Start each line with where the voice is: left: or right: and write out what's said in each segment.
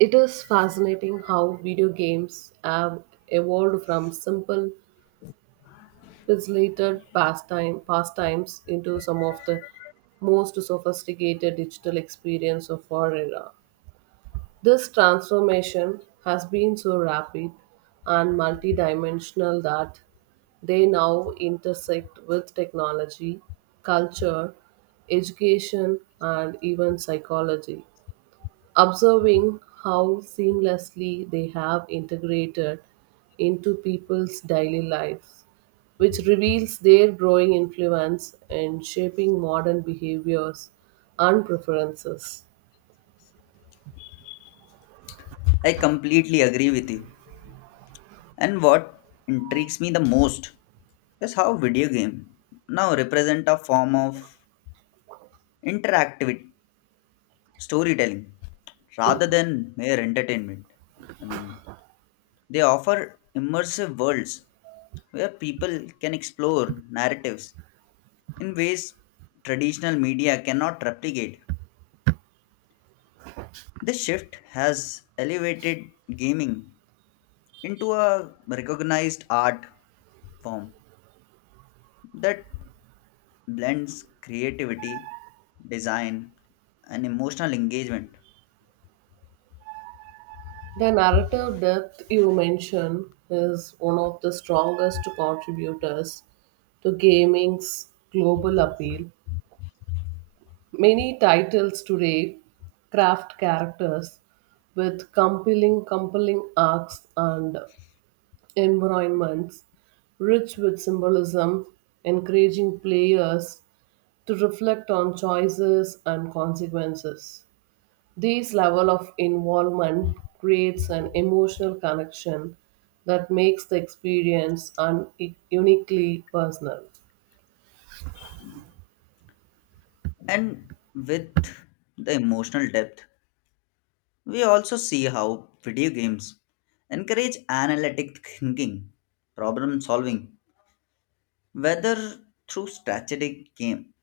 right: It is fascinating how video games have evolved from simple, pastimes into some of the most sophisticated digital experience of our era. This transformation has been so rapid and multidimensional that they now intersect with technology, culture, education, and even psychology observing how seamlessly they have integrated into people's daily lives, which reveals their growing influence in shaping modern behaviors and preferences.
left: I completely agree with you. And what intrigues me the most is how video game now represent a form of interactive storytelling rather than mere entertainment. I mean, they offer immersive worlds where people can explore narratives in ways traditional media cannot replicate. This shift has elevated gaming into a recognized art form that blends creativity, design, and emotional engagement.
right: The narrative depth you mention is one of the strongest contributors to gaming's global appeal. Many titles today craft characters with compelling arcs and environments rich with symbolism, encouraging players to reflect on choices and consequences. This level of involvement creates an emotional connection that makes the experience uniquely personal.
left: And with the emotional depth, we also see how video games encourage analytic thinking, problem solving, whether through strategic game,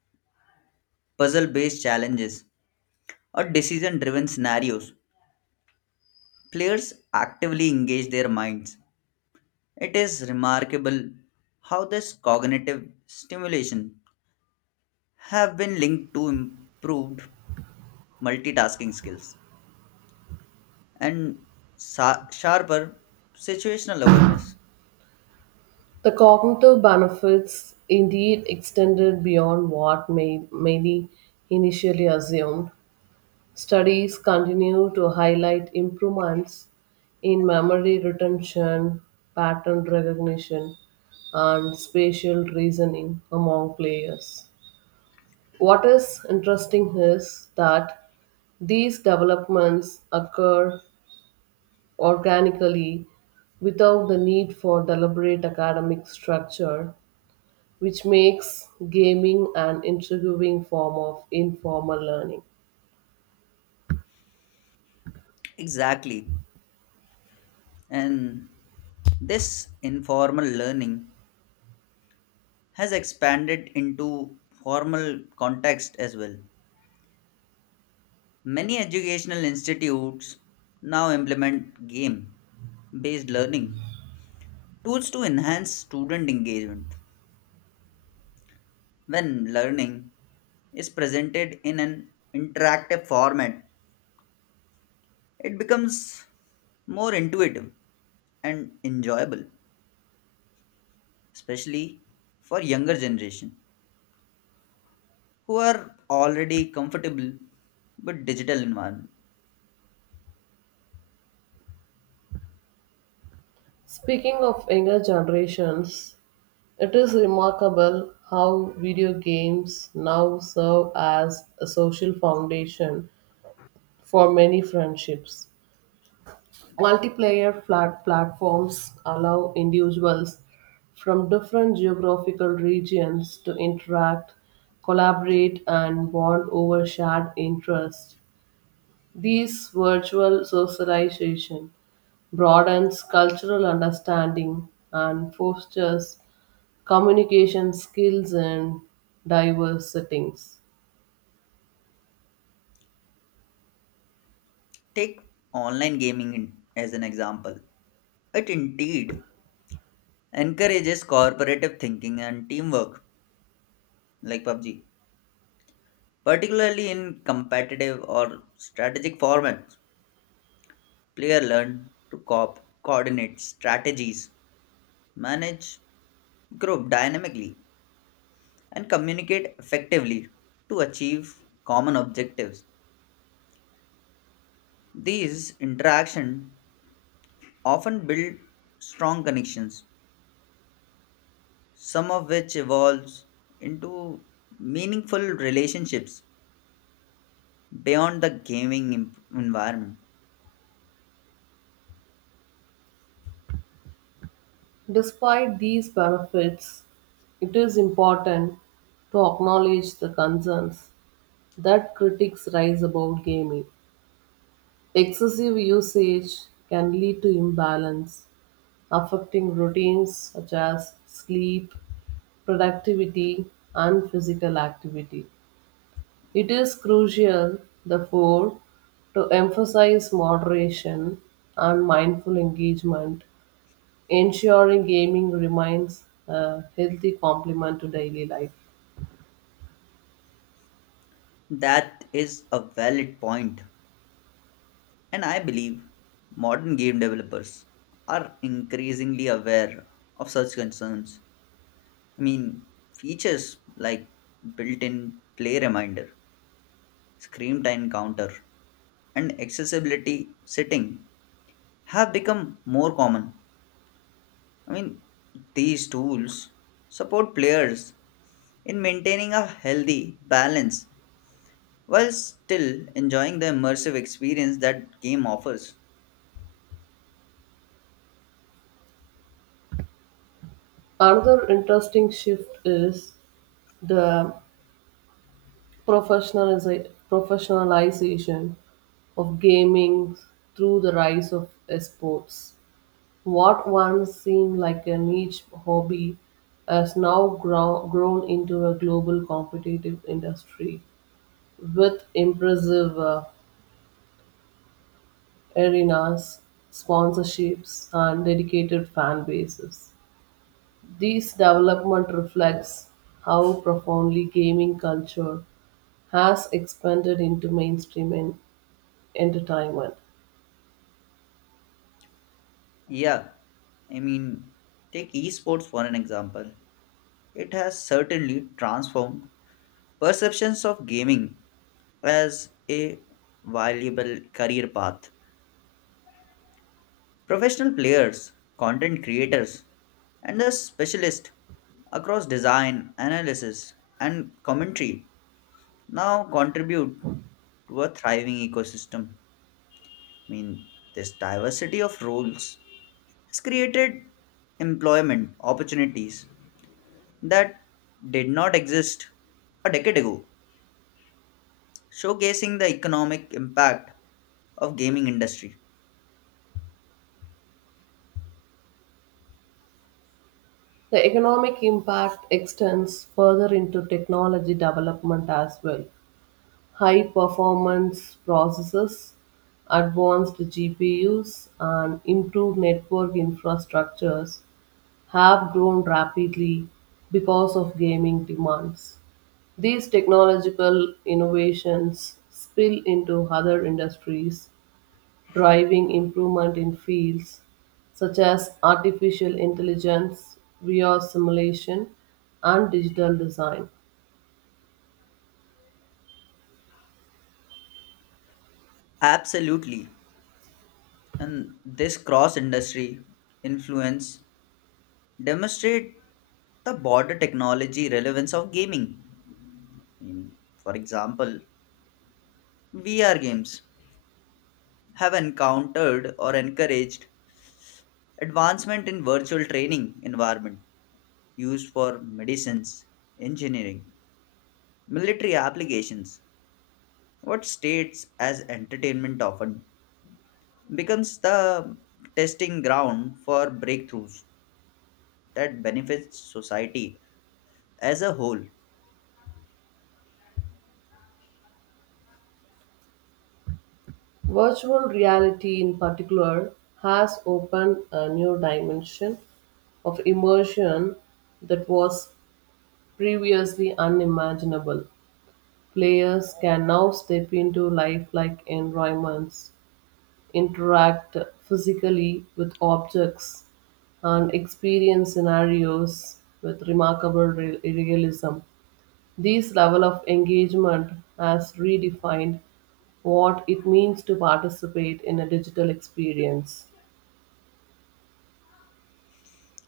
left: puzzle based challenges, or decision driven scenarios. Players actively engage their minds. It is remarkable how this cognitive stimulation have been linked to improved multitasking skills and sharper situational awareness.
right: The cognitive benefits indeed extended beyond many initially assumed. Studies continue to highlight improvements in memory retention, pattern recognition, and spatial reasoning among players. What is interesting is that these developments occur organically without the need for deliberate academic structure, which makes gaming an intriguing form of informal learning.
left: Exactly. And this informal learning has expanded into formal context as well. Many educational institutes now implement game based learning tools to enhance student engagement when learning is presented in an interactive format. It becomes more intuitive and enjoyable, especially for younger generation who are already comfortable with digital environment.
right: Speaking of younger generations, it is remarkable how video games now serve as a social foundation for many friendships. Multiplayer flat platforms allow individuals from different geographical regions to interact, collaborate, and bond over shared interests. These virtual socialization broadens cultural understanding and fosters communication skills in diverse settings.
left: Take online gaming as an example. It indeed encourages cooperative thinking and teamwork, like PUBG, particularly in competitive or strategic formats. Player learn to coordinate strategies, manage group dynamically, and communicate effectively to achieve common objectives. These interactions often build strong connections, some of which evolves into meaningful relationships beyond the gaming environment.
right: Despite these benefits, it is important to acknowledge the concerns that critics raise about gaming. Excessive usage can lead to imbalance, affecting routines such as sleep, productivity, and physical activity. It is crucial, therefore, to emphasize moderation and mindful engagement, ensuring gaming remains a healthy complement to daily life.
left: That is a valid point, and I believe modern game developers are increasingly aware of such concerns. I mean, features like built in play reminder screen time counter and accessibility setting have become more common. I mean, these tools support players in maintaining a healthy balance while still enjoying the immersive experience that game offers.
right: Another interesting shift is the professionalization of gaming through the rise of esports. What once seemed like a niche hobby has grown into a global competitive industry with impressive arenas, sponsorships, and dedicated fan bases. This development reflects how profoundly gaming culture has expanded into mainstream entertainment.
left: Yeah, I mean, take esports for an example. It has certainly transformed perceptions of gaming as a valuable career path. Professional players, content creators, and the specialists across design, analysis, and commentary now contribute to a thriving ecosystem. I mean, this diversity of roles has created employment opportunities that did not exist a decade ago, showcasing the economic impact of gaming industry.
right: The economic impact extends further into technology development as well. High performance processors, advanced GPUs, and improved network infrastructures have grown rapidly because of gaming demands. These technological innovations spill into other industries, driving improvement in fields such as artificial intelligence, VR simulation, and digital design.
left: Absolutely. And this cross industry influence demonstrate the border technology relevance of gaming. Mm, for example, VR games have encountered or encouraged advancement in virtual training environment used for medicines, engineering, military applications. What states as entertainment often becomes the testing ground for breakthroughs that benefits society as a whole.
right: Virtual reality, in particular, has opened a new dimension of immersion that was previously unimaginable. Players can now step into lifelike environments, interact physically with objects, and experience scenarios with remarkable realism. This level of engagement has redefined what it means to participate in a digital experience.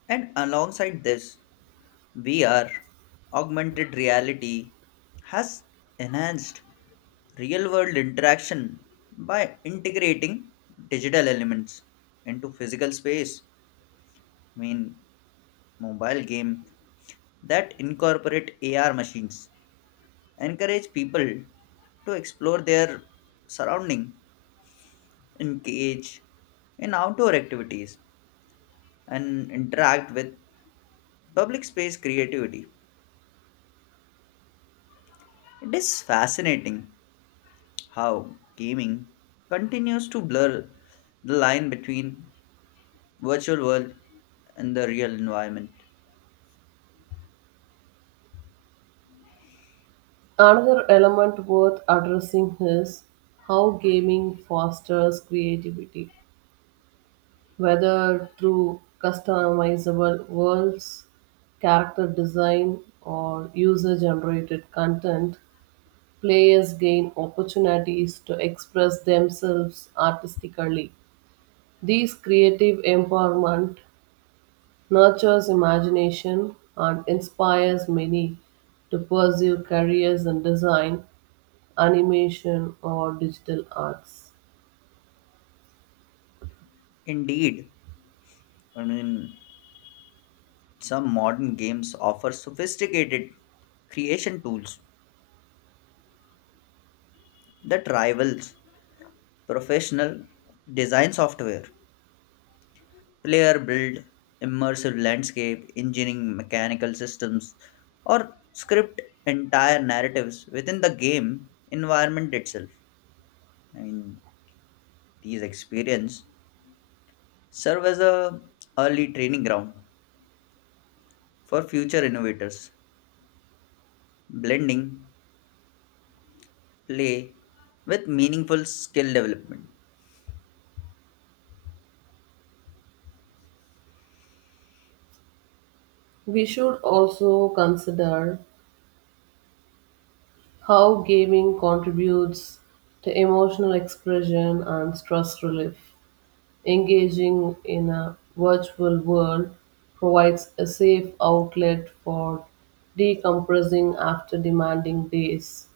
left: And alongside this, VR, augmented reality, has enhanced real world interaction by integrating digital elements into physical space. I mean, mobile game that incorporate AR machines encourage people to explore their surrounding, engage in outdoor activities, and interact with public space creativity. It is fascinating how gaming continues to blur the line between virtual world and the real environment.
right: Another element worth addressing is how gaming fosters creativity, whether through customizable worlds, character design, or user generated content. Players gain opportunities to express themselves artistically. This creative empowerment nurtures imagination, and inspires many to pursue careers in design, animation, or digital arts.
left: Indeed, I mean, some modern games offer sophisticated creation tools that rivals professional design software. Player build immersive landscape, engineering mechanical systems, or script entire narratives within the game environment itself. I mean, these experience serve as a early training ground for future innovators, blending play with meaningful skill development.
right: We should also consider how gaming contributes to emotional expression and stress relief. Engaging in a virtual world provides a safe outlet for decompressing after demanding days.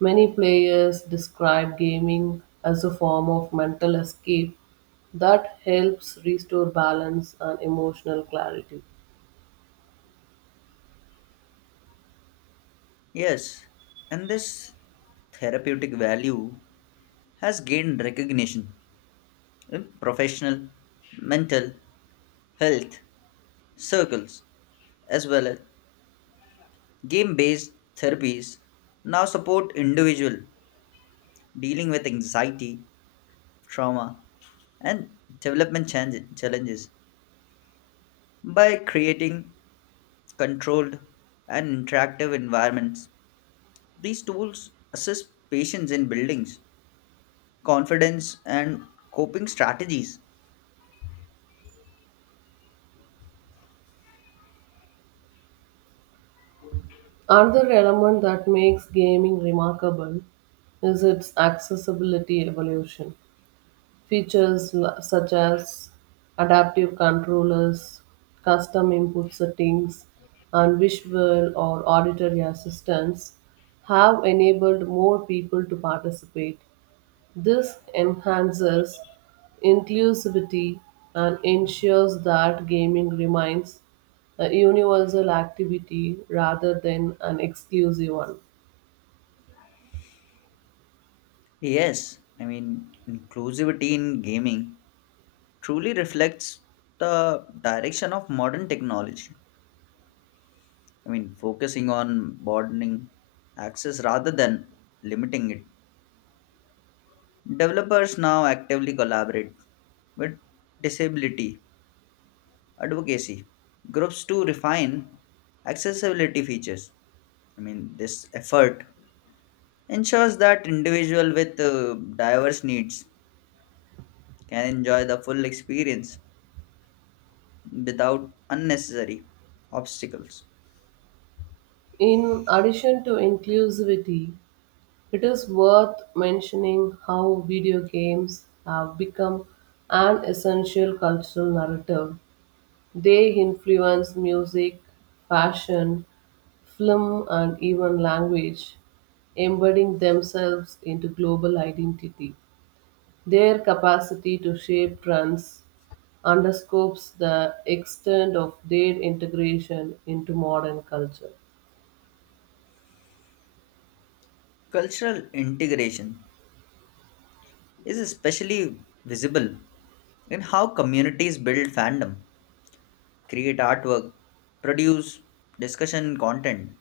right: Many players describe gaming as a form of mental escape that helps restore balance and emotional clarity.
left: Yes, and this therapeutic value has gained recognition in professional mental health circles as well as game based therapies now support individual dealing with anxiety trauma and development challenges by creating controlled, and interactive environments. These tools assist patients in buildings, confidence, and coping strategies.
right: Another element that makes gaming remarkable is its accessibility evolution. Features such as adaptive controllers, custom input settings, and visual or auditory assistance have enabled more people to participate. This enhances inclusivity and ensures that gaming remains a universal activity rather than an exclusive one.
left: Yes, I mean, inclusivity in gaming truly reflects the direction of modern technology. I mean, focusing on broadening access rather than limiting it. Developers now actively collaborate with disability advocacy groups to refine accessibility features. I mean, this effort ensures that individuals with diverse needs can enjoy the full experience without unnecessary obstacles.
right: In addition to inclusivity, it is worth mentioning how video games have become an essential cultural narrative. They influence music, fashion, film, and even language, embedding themselves into global identity. Their capacity to shape trends underscores the extent of their integration into modern culture.
left: Cultural integration is especially visible in how communities build fandom, create artwork, produce discussion content,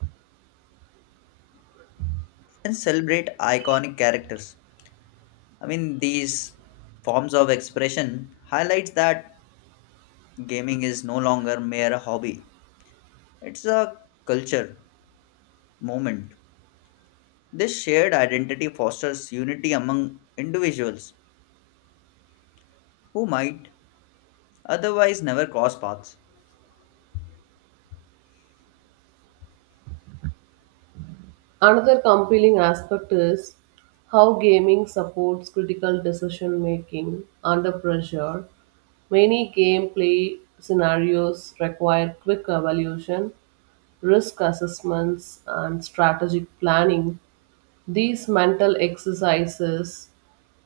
left: and celebrate iconic characters. I mean, these forms of expression highlights that gaming is no longer mere a hobby. It's a culture moment. This shared identity fosters unity among individuals who might otherwise never cross paths.
right: Another compelling aspect is how gaming supports critical decision making under pressure. Many gameplay scenarios require quick evaluation, risk assessments, and strategic planning. These mental exercises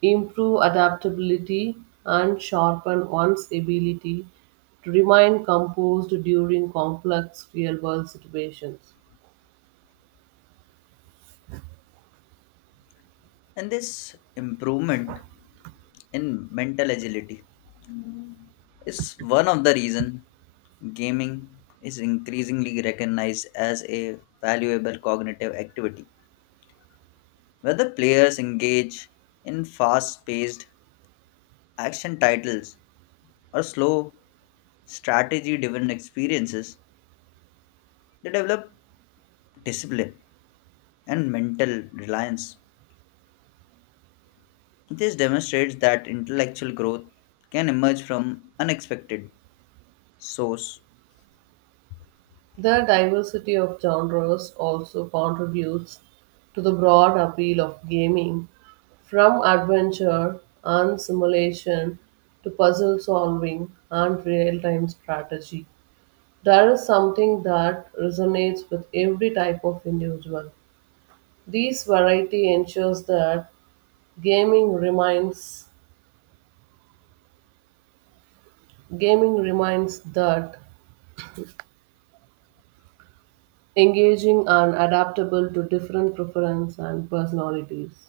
right: improve adaptability and sharpen one's ability to remain composed during complex real world situations.
left: And this improvement in mental agility is one of the reason gaming is increasingly recognized as a valuable cognitive activity. Whether players engage in fast paced action titles are slow, strategy driven experiences. They develop discipline and mental reliance. This demonstrates that intellectual growth can emerge from unexpected source.
right: The diversity of genres also contributes to the broad appeal of gaming, from adventure and simulation to puzzle solving and real time strategy. There is something that resonates with every type of individual. This variety ensures that gaming remains gaming reminds that engaging and adaptable to different preferences and personalities.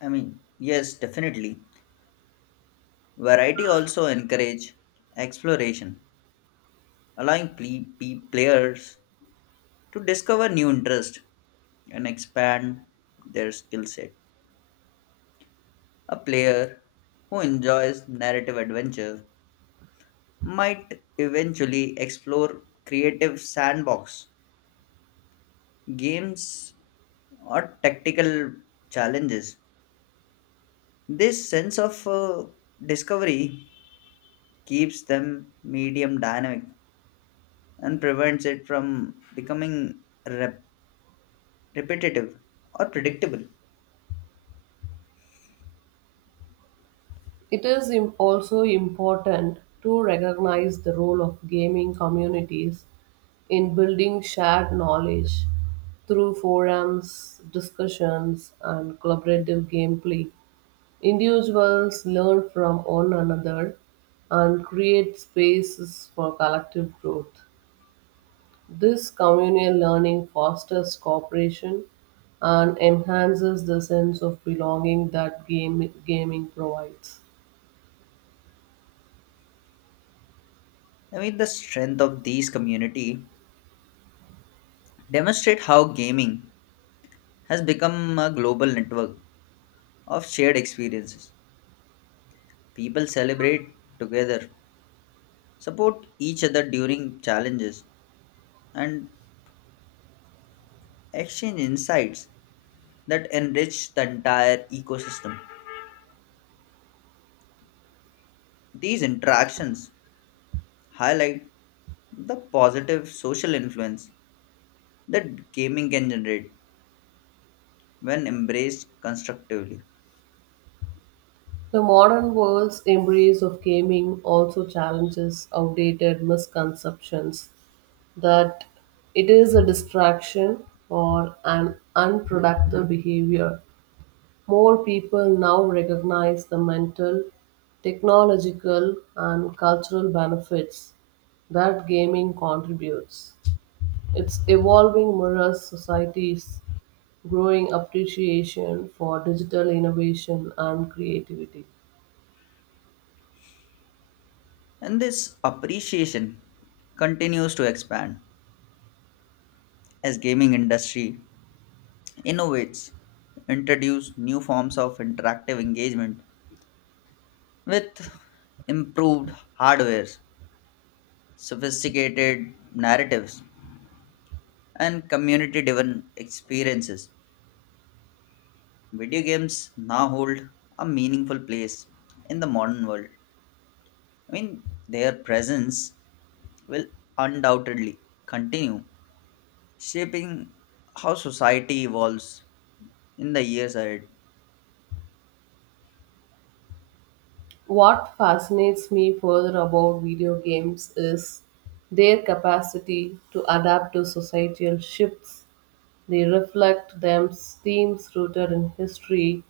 left: I mean, yes, definitely. Variety also encourage exploration, allowing players to discover new interest and expand their skill set. A player who enjoys narrative adventure might eventually explore creative sandbox games or tactical challenges. This sense of discovery keeps them medium dynamic and prevents it from becoming rep- repetitive or predictable.
right: It is also important to recognize the role of gaming communities in building shared knowledge through forums, discussions, and collaborative gameplay. Individuals learn from one another and create spaces for collective growth. This communal learning fosters cooperation and enhances the sense of belonging that gaming provides.
left: I mean, the strength of these community demonstrate how gaming has become a global network of shared experiences. People celebrate together support each other during challenges, and exchange insights that enrich the entire ecosystem. These interactions highlight the positive social influence that gaming can generate when embraced constructively.
right: The modern world's embrace of gaming also challenges outdated misconceptions that it is a distraction or an unproductive behavior. More people now recognize the mental, technological, and cultural benefits that gaming contributes. Its evolving mirrors society's growing appreciation for digital innovation and creativity.
left: And this appreciation continues to expand as gaming industry innovates, introduce new forms of interactive engagement with improved hardwares sophisticated narratives, and community driven experiences. Video games now hold a meaningful place in the modern world. I mean, their presence will undoubtedly continue shaping how society evolves in the years ahead.
right: What fascinates me further about video games is their capacity to adapt to societal shifts. They reflect them themes rooted in history,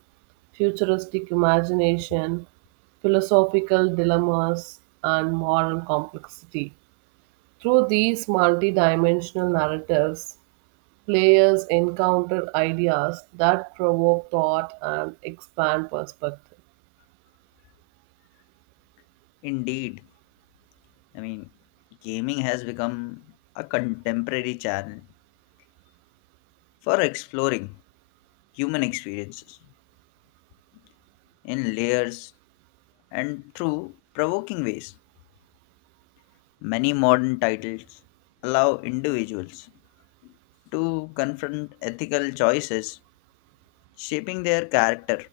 right: futuristic imagination, philosophical dilemmas, and moral complexity. Through these multidimensional narratives, players encounter ideas that provoke thought and expand perspective.
left: Indeed, I mean, gaming has become a contemporary channel for exploring human experiences in layers and through provoking ways. Many modern titles allow individuals to confront ethical choices shaping their character,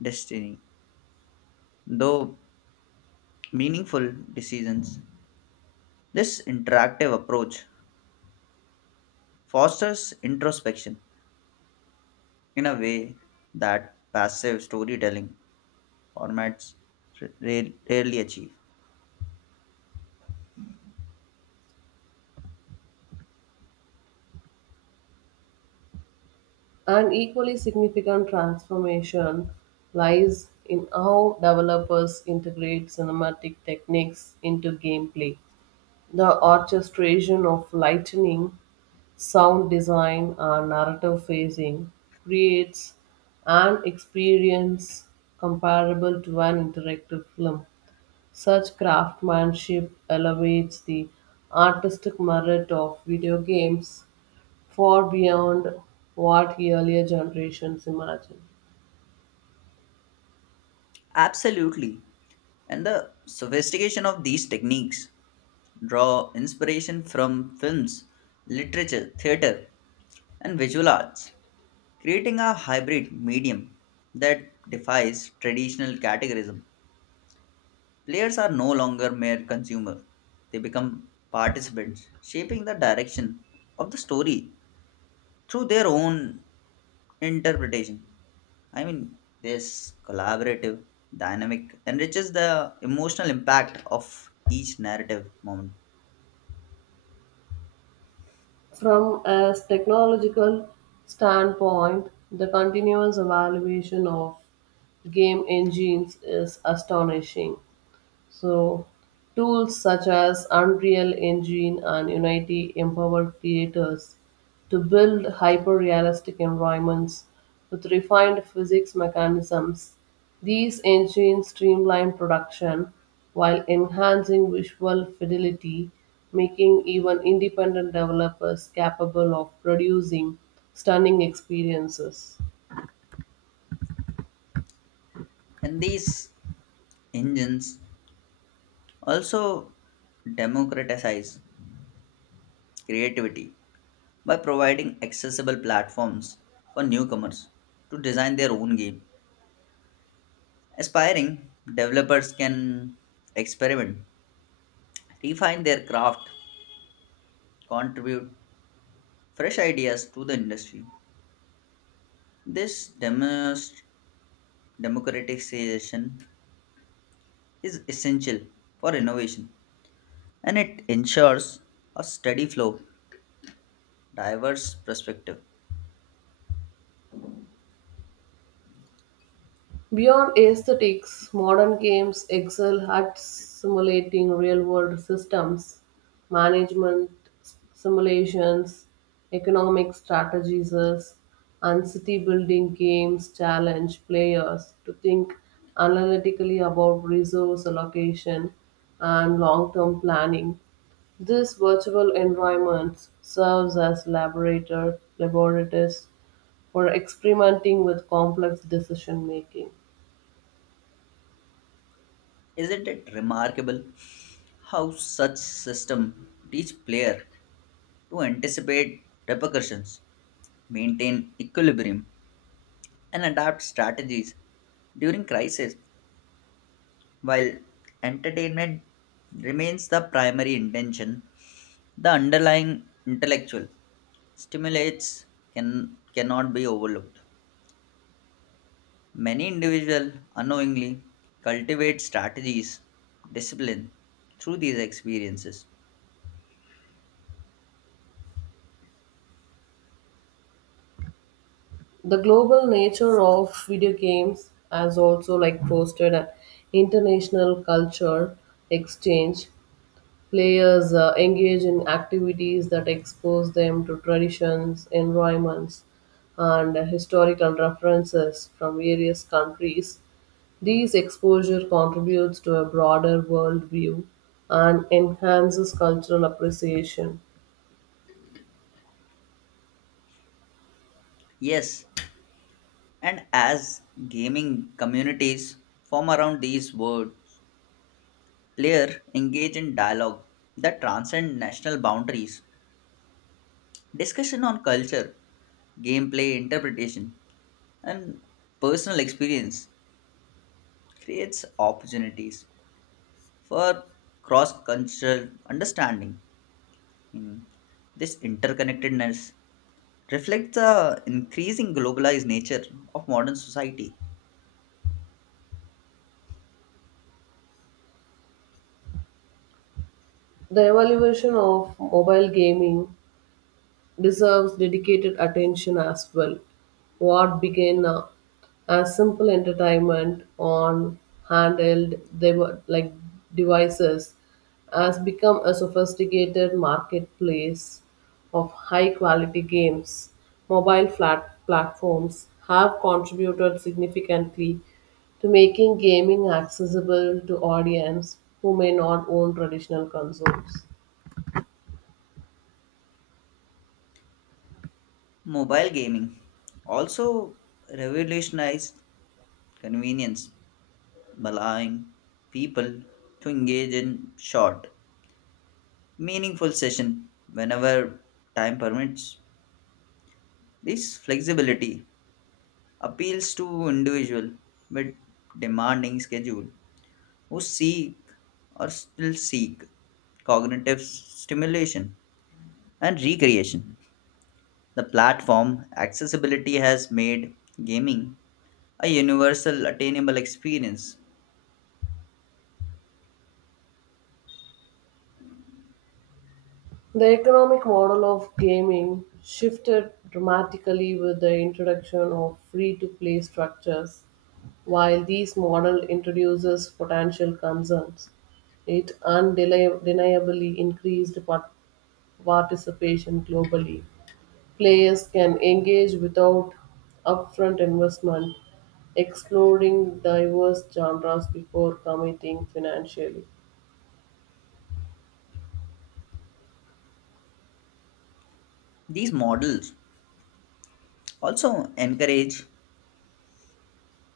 left: destiny, though meaningful decisions. This interactive approach fosters introspection in a way that passive storytelling formats rarely achieve.
right: An equally significant transformation lies in how developers integrate cinematic techniques into gameplay. The orchestration of lighting, sound design, and narrative phasing creates an experience comparable to an interactive film. Such craftsmanship elevates the artistic merit of video games far beyond what earlier generations imagined.
left: Absolutely. And the sophistication of these techniques draw inspiration from films, literature, theater, and visual arts, creating a hybrid medium that defies traditional categorism. Players are no longer mere consumers, they become participants, shaping the direction of the story through their own interpretation. I mean, this collaborative dynamic enriches the emotional impact of each narrative moment.
right: From a technological standpoint, the continuous evaluation of game engines is astonishing. So, Tools such as Unreal Engine and Unity empower creators to build hyper realistic environments with refined physics mechanisms. These engines streamline production while enhancing visual fidelity, making even independent developers capable of producing stunning experiences.
left: And these engines also democratize creativity by providing accessible platforms for newcomers to design their own game. Aspiring developers can experiment, refine their craft, contribute fresh ideas to the industry. This democratization is essential for innovation and it ensures a steady flow, diverse perspective.
right: Beyond aesthetics, modern games excel at simulating real world systems, management simulations, economic strategies, and city building games challenge players to think analytically about resource allocation and long term planning. This virtual environment serves as laboratories for experimenting with complex decision making.
left: Isn't it remarkable how such system teach player to anticipate repercussions maintain equilibrium, and adapt strategies during crisis. While entertainment remains the primary intention, the underlying intellectual stimulates cannot be overlooked. Many individuals unknowingly cultivate strategies, discipline through these experiences.
right: The global nature of video games has also like fostered an international culture exchange. Players engage in activities that expose them to traditions environments and historical references from various countries. These exposure contributes to a broader world view and enhances cultural appreciation.
left: Yes, and as gaming communities form around these words, layer engage in dialogue that transcend national boundaries, discussion on culture, gameplay interpretation, and personal experience creates opportunities for cross-cultural understanding. Mm, this interconnectedness reflects the increasing globalized nature of modern society.
right: The evolution of mobile gaming deserves dedicated attention as well. What began as simple entertainment on handheld dev- like devices has become a sophisticated marketplace of high quality games. Mobile flat platforms have contributed significantly to making gaming accessible to audience who may not own traditional consoles.
left: Mobile gaming also revolutionized convenience allowing people to engage in short, meaningful session whenever time permits. This flexibility appeals to individual with demanding schedule who seek or still seek cognitive stimulation and recreation. The platform accessibility has made gaming a universal attainable experience.
right: The economic model of gaming shifted dramatically with the introduction of free to play structures. While this model introduces potential concerns, it undeniably increased participation globally. Players can engage without upfront investment, exploring diverse genres before committing financially.
left: These models also encourage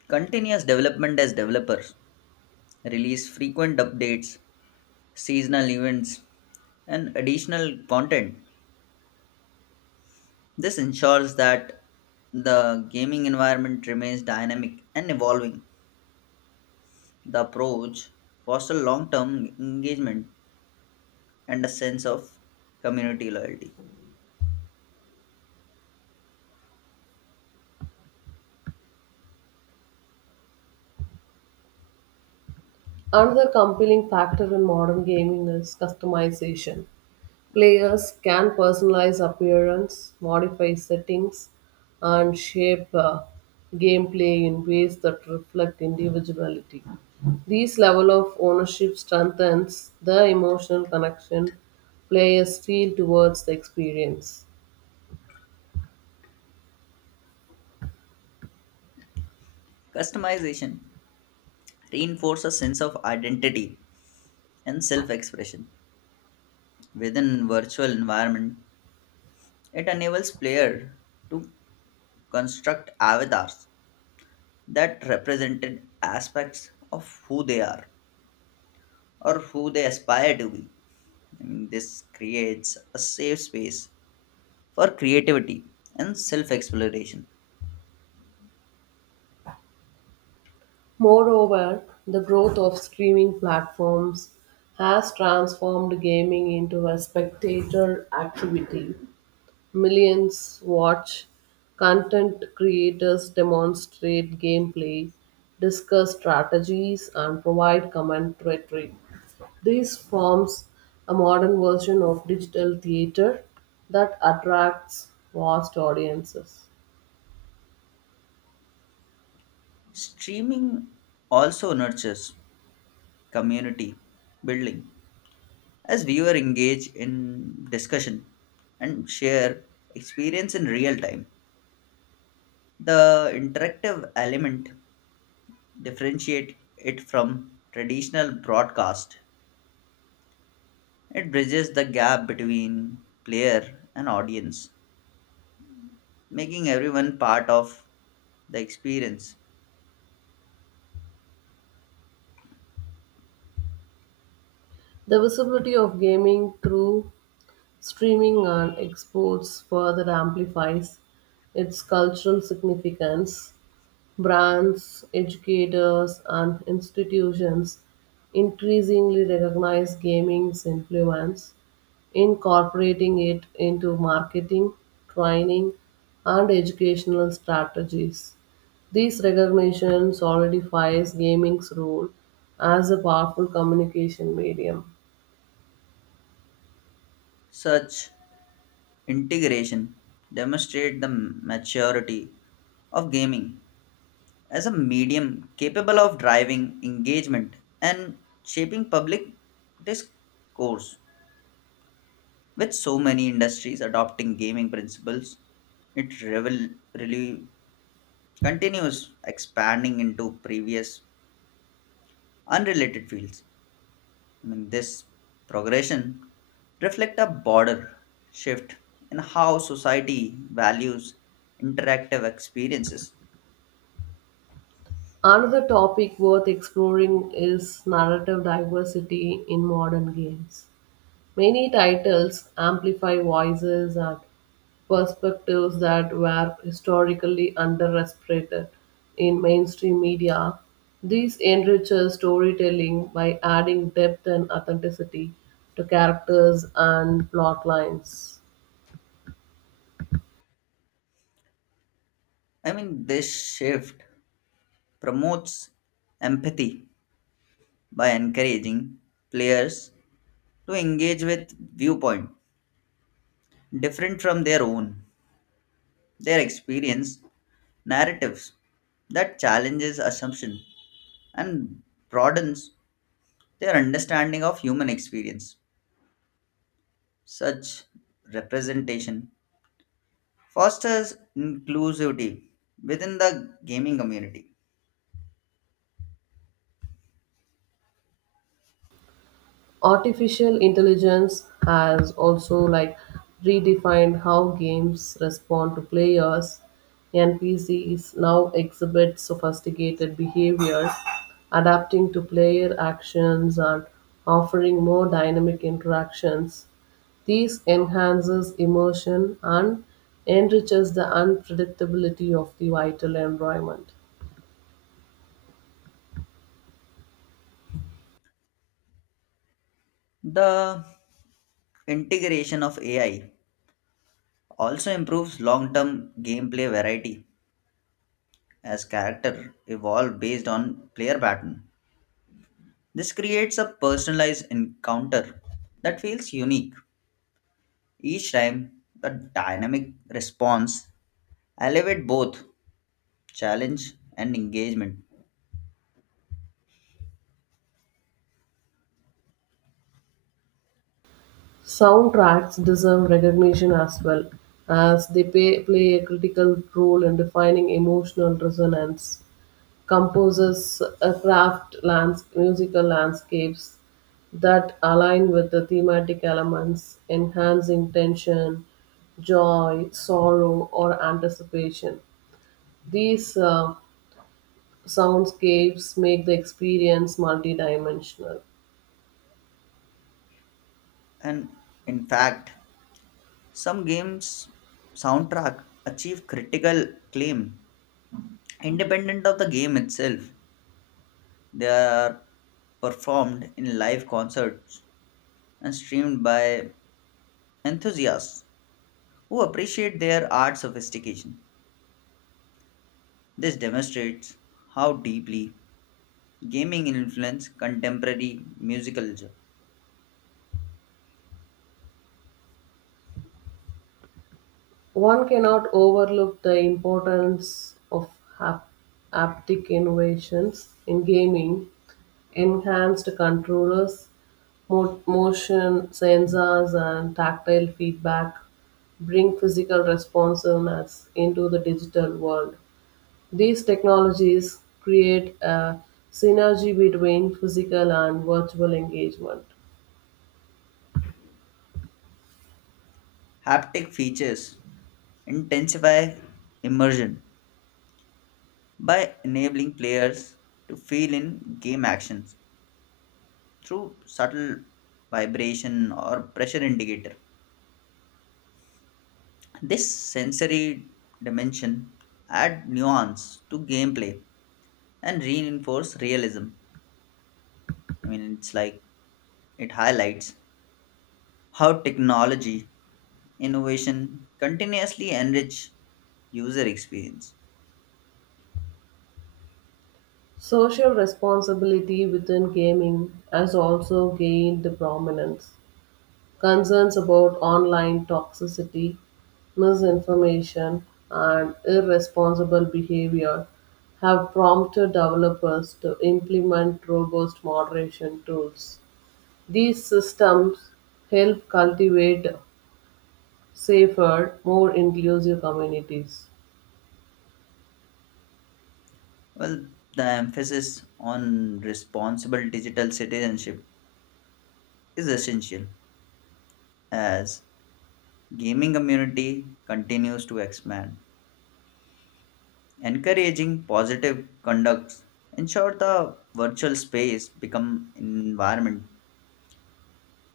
left: continuous development as developers release frequent updates, seasonal events, and additional content. This ensures that the gaming environment remains dynamic and evolving. The approach fosters long term engagement and a sense of community loyalty.
right: Another compelling factor in modern gaming is customization. Players can personalize appearance, modify settings, and shape gameplay in ways that reflect individuality. This level of ownership strengthens the emotional connection players feel towards the experience.
left: Customization reinforces a sense of identity and self expression. Within virtual environment, it enables player to construct avatars that represented aspects of who they are or who they aspire to be. I mean, this creates a safe space for creativity and self exploration.
right: Moreover, the growth of streaming platforms has transformed gaming into a spectator activity. Millions watch, content creators demonstrate gameplay, discuss strategies, and provide commentary. This forms a modern version of digital theater that attracts vast audiences.
left: Streaming also nurtures community building as viewers engage in discussion and share experience in real time. The interactive element differentiate it from traditional broadcast. It bridges the gap between player and audience, making everyone part of the experience.
right: The visibility of gaming through streaming and exports further amplifies its cultural significance. Brands, educators, and institutions increasingly recognize gaming's influence, incorporating it into marketing, training, and educational strategies. This recognition solidifies gaming's role as a powerful communication medium.
left: Such integration demonstrates the maturity of gaming as a medium capable of driving engagement and shaping public discourse. With so many industries adopting gaming principles, it really continues expanding into previous unrelated fields. I mean, this progression reflect a broader shift in how society values interactive experiences.
right: Another topic worth exploring is narrative diversity in modern games. Many titles amplify voices and perspectives that were historically underrepresented in mainstream media. This enriches storytelling by adding depth and authenticity to characters and plot lines.
left: I mean, this shift promotes empathy by encouraging players to engage with viewpoint different from their own, their experience narratives that challenges assumption and broadens their understanding of human experience. Such representation fosters inclusivity within the gaming community.
right: Artificial intelligence has also like redefined how games respond to players. NPCs now exhibit sophisticated behavior adapting to player actions and offering more dynamic interactions. These enhances immersion and enriches the unpredictability of the vital environment.
left: The integration of AI also improves long term gameplay variety as character evolve based on player pattern. This creates a personalized encounter that feels unique. Each time, the dynamic response elevate both challenge and engagement.
right: Soundtracks deserve recognition as well, as they play a critical role in defining emotional resonance. Composers musical landscapes that align with the thematic elements, enhancing tension, joy, sorrow, or anticipation. These soundscapes make the experience multidimensional.
left: And in fact, some games soundtrack achieve critical acclaim independent of the game itself, they are performed in live concerts and streamed by enthusiasts who appreciate their art sophistication. This demonstrates how deeply gaming influences contemporary music culture.
right: One cannot overlook the importance of hap- haptic innovations in gaming, enhanced controllers, motion sensors, and tactile feedback bring physical responsiveness into the digital world. These technologies create a synergy between physical and virtual engagement.
left: Haptic features intensify immersion by enabling players to feel in game actions through subtle vibration or pressure indicator. This sensory dimension add nuance to gameplay and reinforce realism. I mean, it's like it highlights how technology innovation continuously enrich user experience.
right: Social responsibility within gaming has also gained prominence. Concerns about online toxicity, misinformation, and irresponsible behavior have prompted developers to implement robust moderation tools. These systems help cultivate safer, more inclusive communities.
left: Well, the emphasis on responsible digital citizenship is essential as gaming community continues to expand. Encouraging positive conducts ensure the virtual space become an environment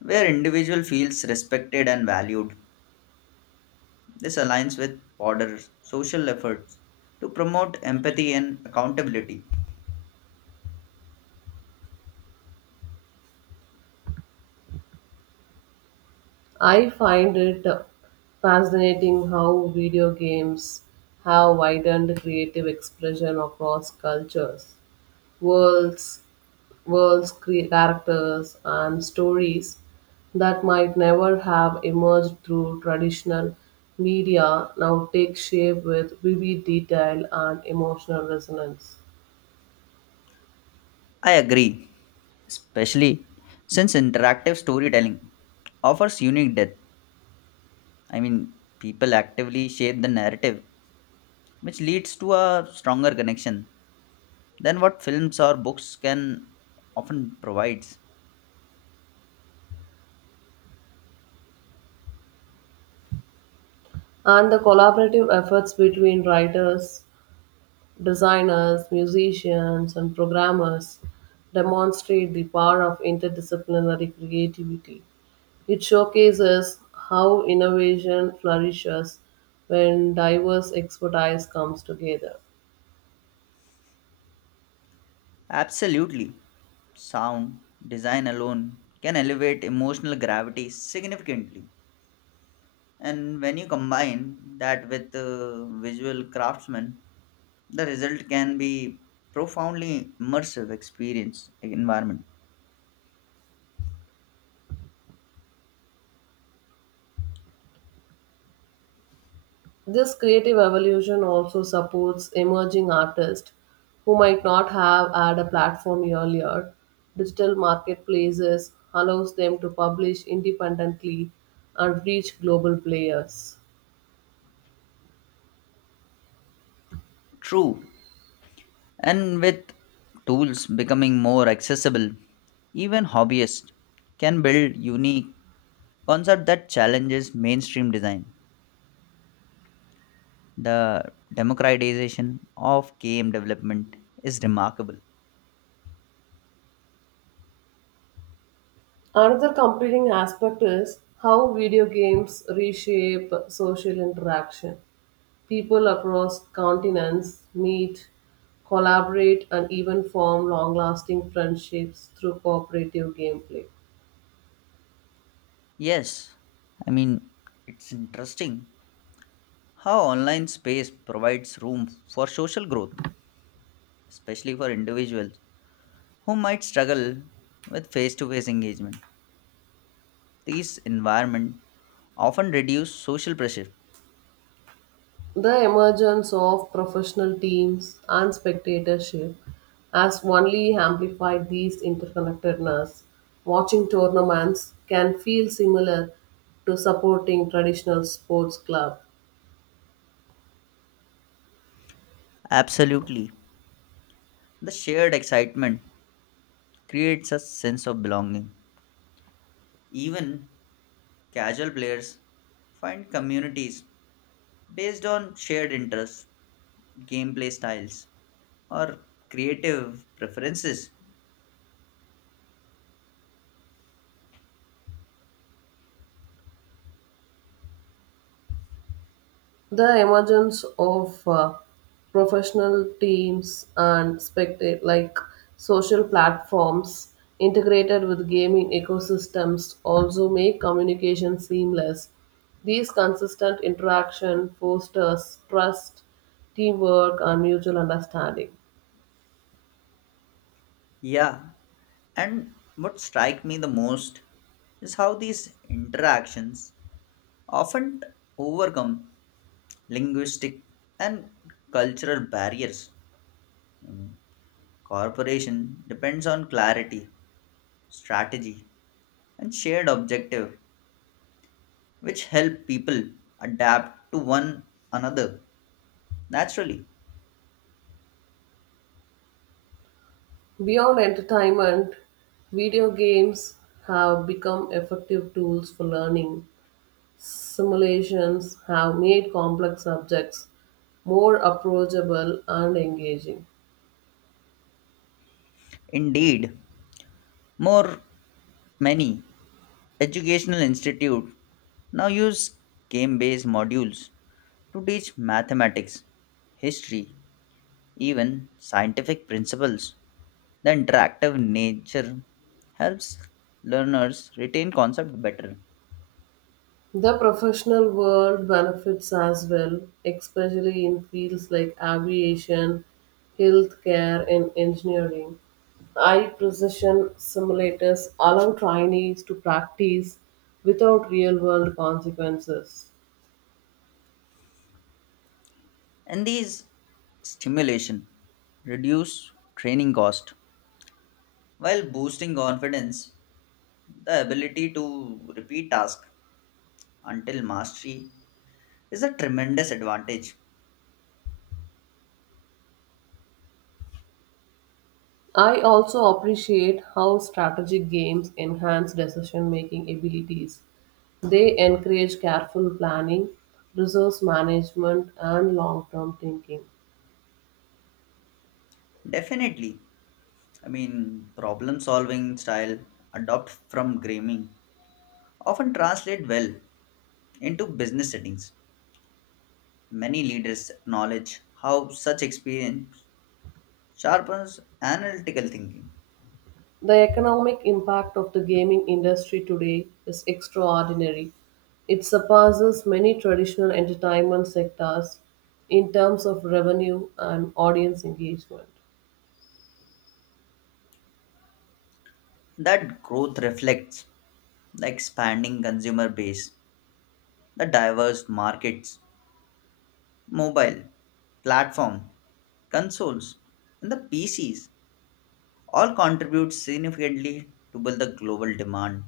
left: where individual feels respected and valued. This aligns with broader social efforts to promote empathy and accountability.
right: I find it fascinating how video games have widened creative expression across cultures. worlds, Worlds, characters, and stories that might never have emerged through traditional media now take shape with vivid detail and emotional resonance.
left: I agree, especially since interactive storytelling offers unique depth. I mean, people actively shape the narrative, which leads to a stronger connection than what films or books can often provide.
right: And the collaborative efforts between writers, designers, musicians, and programmers demonstrate the power of interdisciplinary creativity. It showcases how innovation flourishes when diverse expertise comes together.
left: Absolutely. Sound design alone can elevate emotional gravity significantly. And when you combine that with visual craftsmen, the result can be profoundly immersive experience environment.
right: This creative evolution also supports emerging artists who might not have had a platform earlier. Digital marketplaces allows them to publish independently and reach global players.
left: True. And with tools becoming more accessible, even hobbyists can build unique concept that challenges mainstream design. The democratization of game development is remarkable.
right: Another competing aspect is how video games reshape social interaction. People across continents meet, collaborate, and even form long lasting friendships through cooperative gameplay.
left: Yes, I mean, it's interesting how online space provides room for social growth, especially for individuals who might struggle with face to face engagement. These environments often reduce social pressure.
right: The emergence of professional teams and spectatorship has only amplified these interconnectedness. Watching tournaments can feel similar to supporting traditional sports club.
left: Absolutely. The shared excitement creates a sense of belonging. Even casual players find communities based on shared interests, gameplay styles, or creative preferences.
right: The emergence of professional teams and spectate like social platforms integrated with gaming ecosystems also make communication seamless. These consistent interaction fosters trust, teamwork, and mutual understanding.
left: Yeah, and what strike me the most is how these interactions often overcome linguistic and cultural barriers. Mm, cooperation depends on clarity, strategy, and shared objective, which help people adapt to one another naturally.
right: Beyond entertainment, video games have become effective tools for learning. Simulations have made complex subjects more approachable and engaging.
left: Indeed, more many educational institute now use game based modules to teach mathematics history even scientific principles the interactive nature helps learners retain concept better
right: The professional world benefits as well, especially in fields like aviation, healthcare, and engineering. High precision simulators allow trainees to practice without real world consequences.
left: and these stimulation reduce training cost while boosting confidence the ability to repeat tasks until mastery is a tremendous advantage.
right: I also appreciate how strategic games enhance decision making abilities. They encourage careful planning, resource management, and long term thinking.
left: Definitely. I mean, problem solving style adopt from gaming often translate well into business settings. Many leaders acknowledge how such experience sharpens analytical thinking.
right: The economic impact of the gaming industry today is extraordinary. It surpasses many traditional entertainment sectors in terms of revenue and audience engagement.
left: That growth reflects the expanding consumer base, the diverse markets, mobile, platform, consoles, and the PCs all contribute significantly to build the global demand.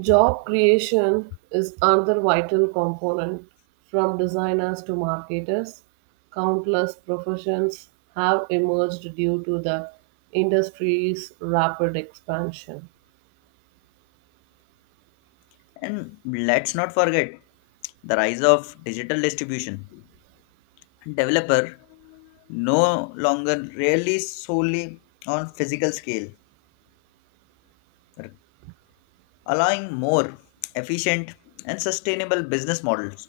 right: Job creation is another vital component from designers to marketers. Countless professions have emerged due to the industry's rapid expansion.
left: And let's not forget the rise of digital distribution. Developer no longer rely solely on physical scale, allowing more efficient and sustainable business models.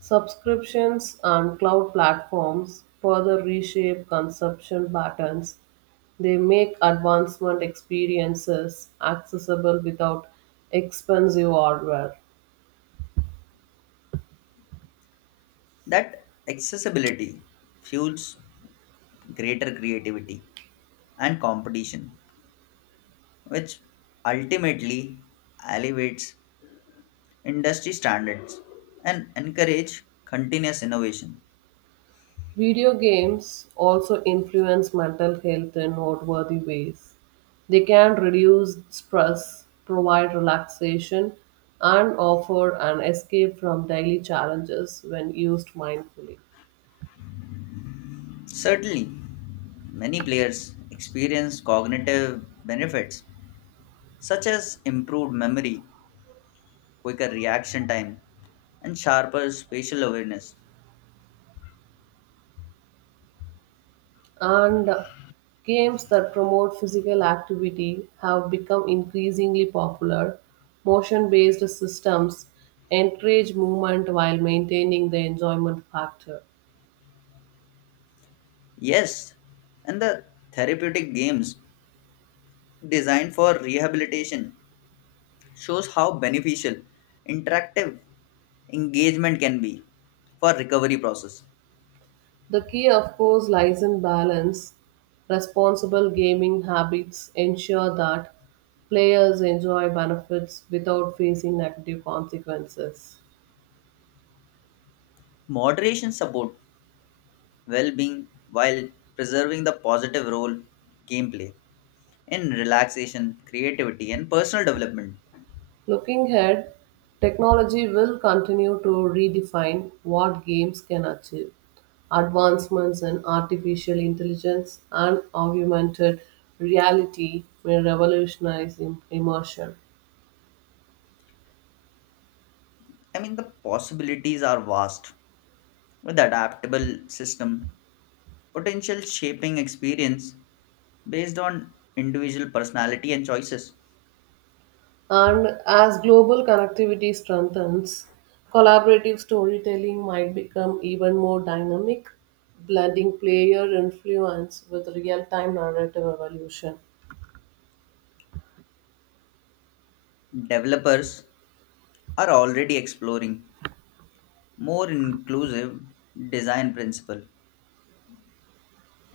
right: Subscriptions and cloud platforms further reshape consumption patterns. They make advancement experiences accessible without expensive hardware.
left: That accessibility fuels greater creativity and competition, which ultimately elevates industry standards and encourage continuous innovation.
right: Video games also influence mental health in noteworthy ways. They can reduce stress, provide relaxation, and offer an escape from daily challenges when used mindfully.
left: Certainly, many players experience cognitive benefits such as improved memory, quicker reaction time, and sharper spatial awareness.
right: And games that promote physical activity have become increasingly popular. Motion based systems encourage movement while maintaining the enjoyment factor.
left: Yes, and the therapeutic games designed for rehabilitation shows how beneficial interactive engagement can be for recovery process.
right: The key, of course, lies in balance. Responsible gaming habits ensure that players enjoy benefits without facing negative consequences.
left: Moderation support well-being while preserving the positive role gameplay in relaxation, creativity, and personal development.
right: Looking ahead, technology will continue to redefine what games can achieve. Advancements in artificial intelligence and augmented reality will revolutionize immersion.
left: I mean, the possibilities are vast with adaptable system, potential shaping experience based on individual personality and choices.
right: And as global connectivity strengthens, collaborative storytelling might become even more dynamic, blending player influence with real time narrative evolution.
left: Developers are already exploring more inclusive design principle,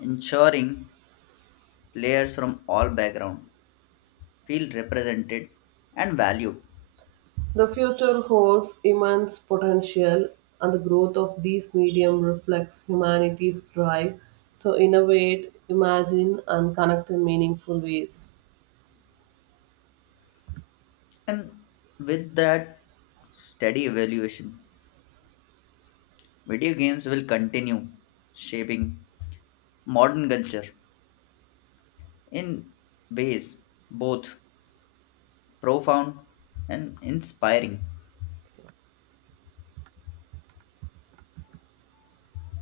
left: ensuring players from all background feel represented and valued.
right: The future holds immense potential, and the growth of these medium reflects humanity's drive to innovate, imagine, and connect in meaningful ways.
left: And with that steady evaluation, video games will continue shaping modern culture in ways both profound and inspiring.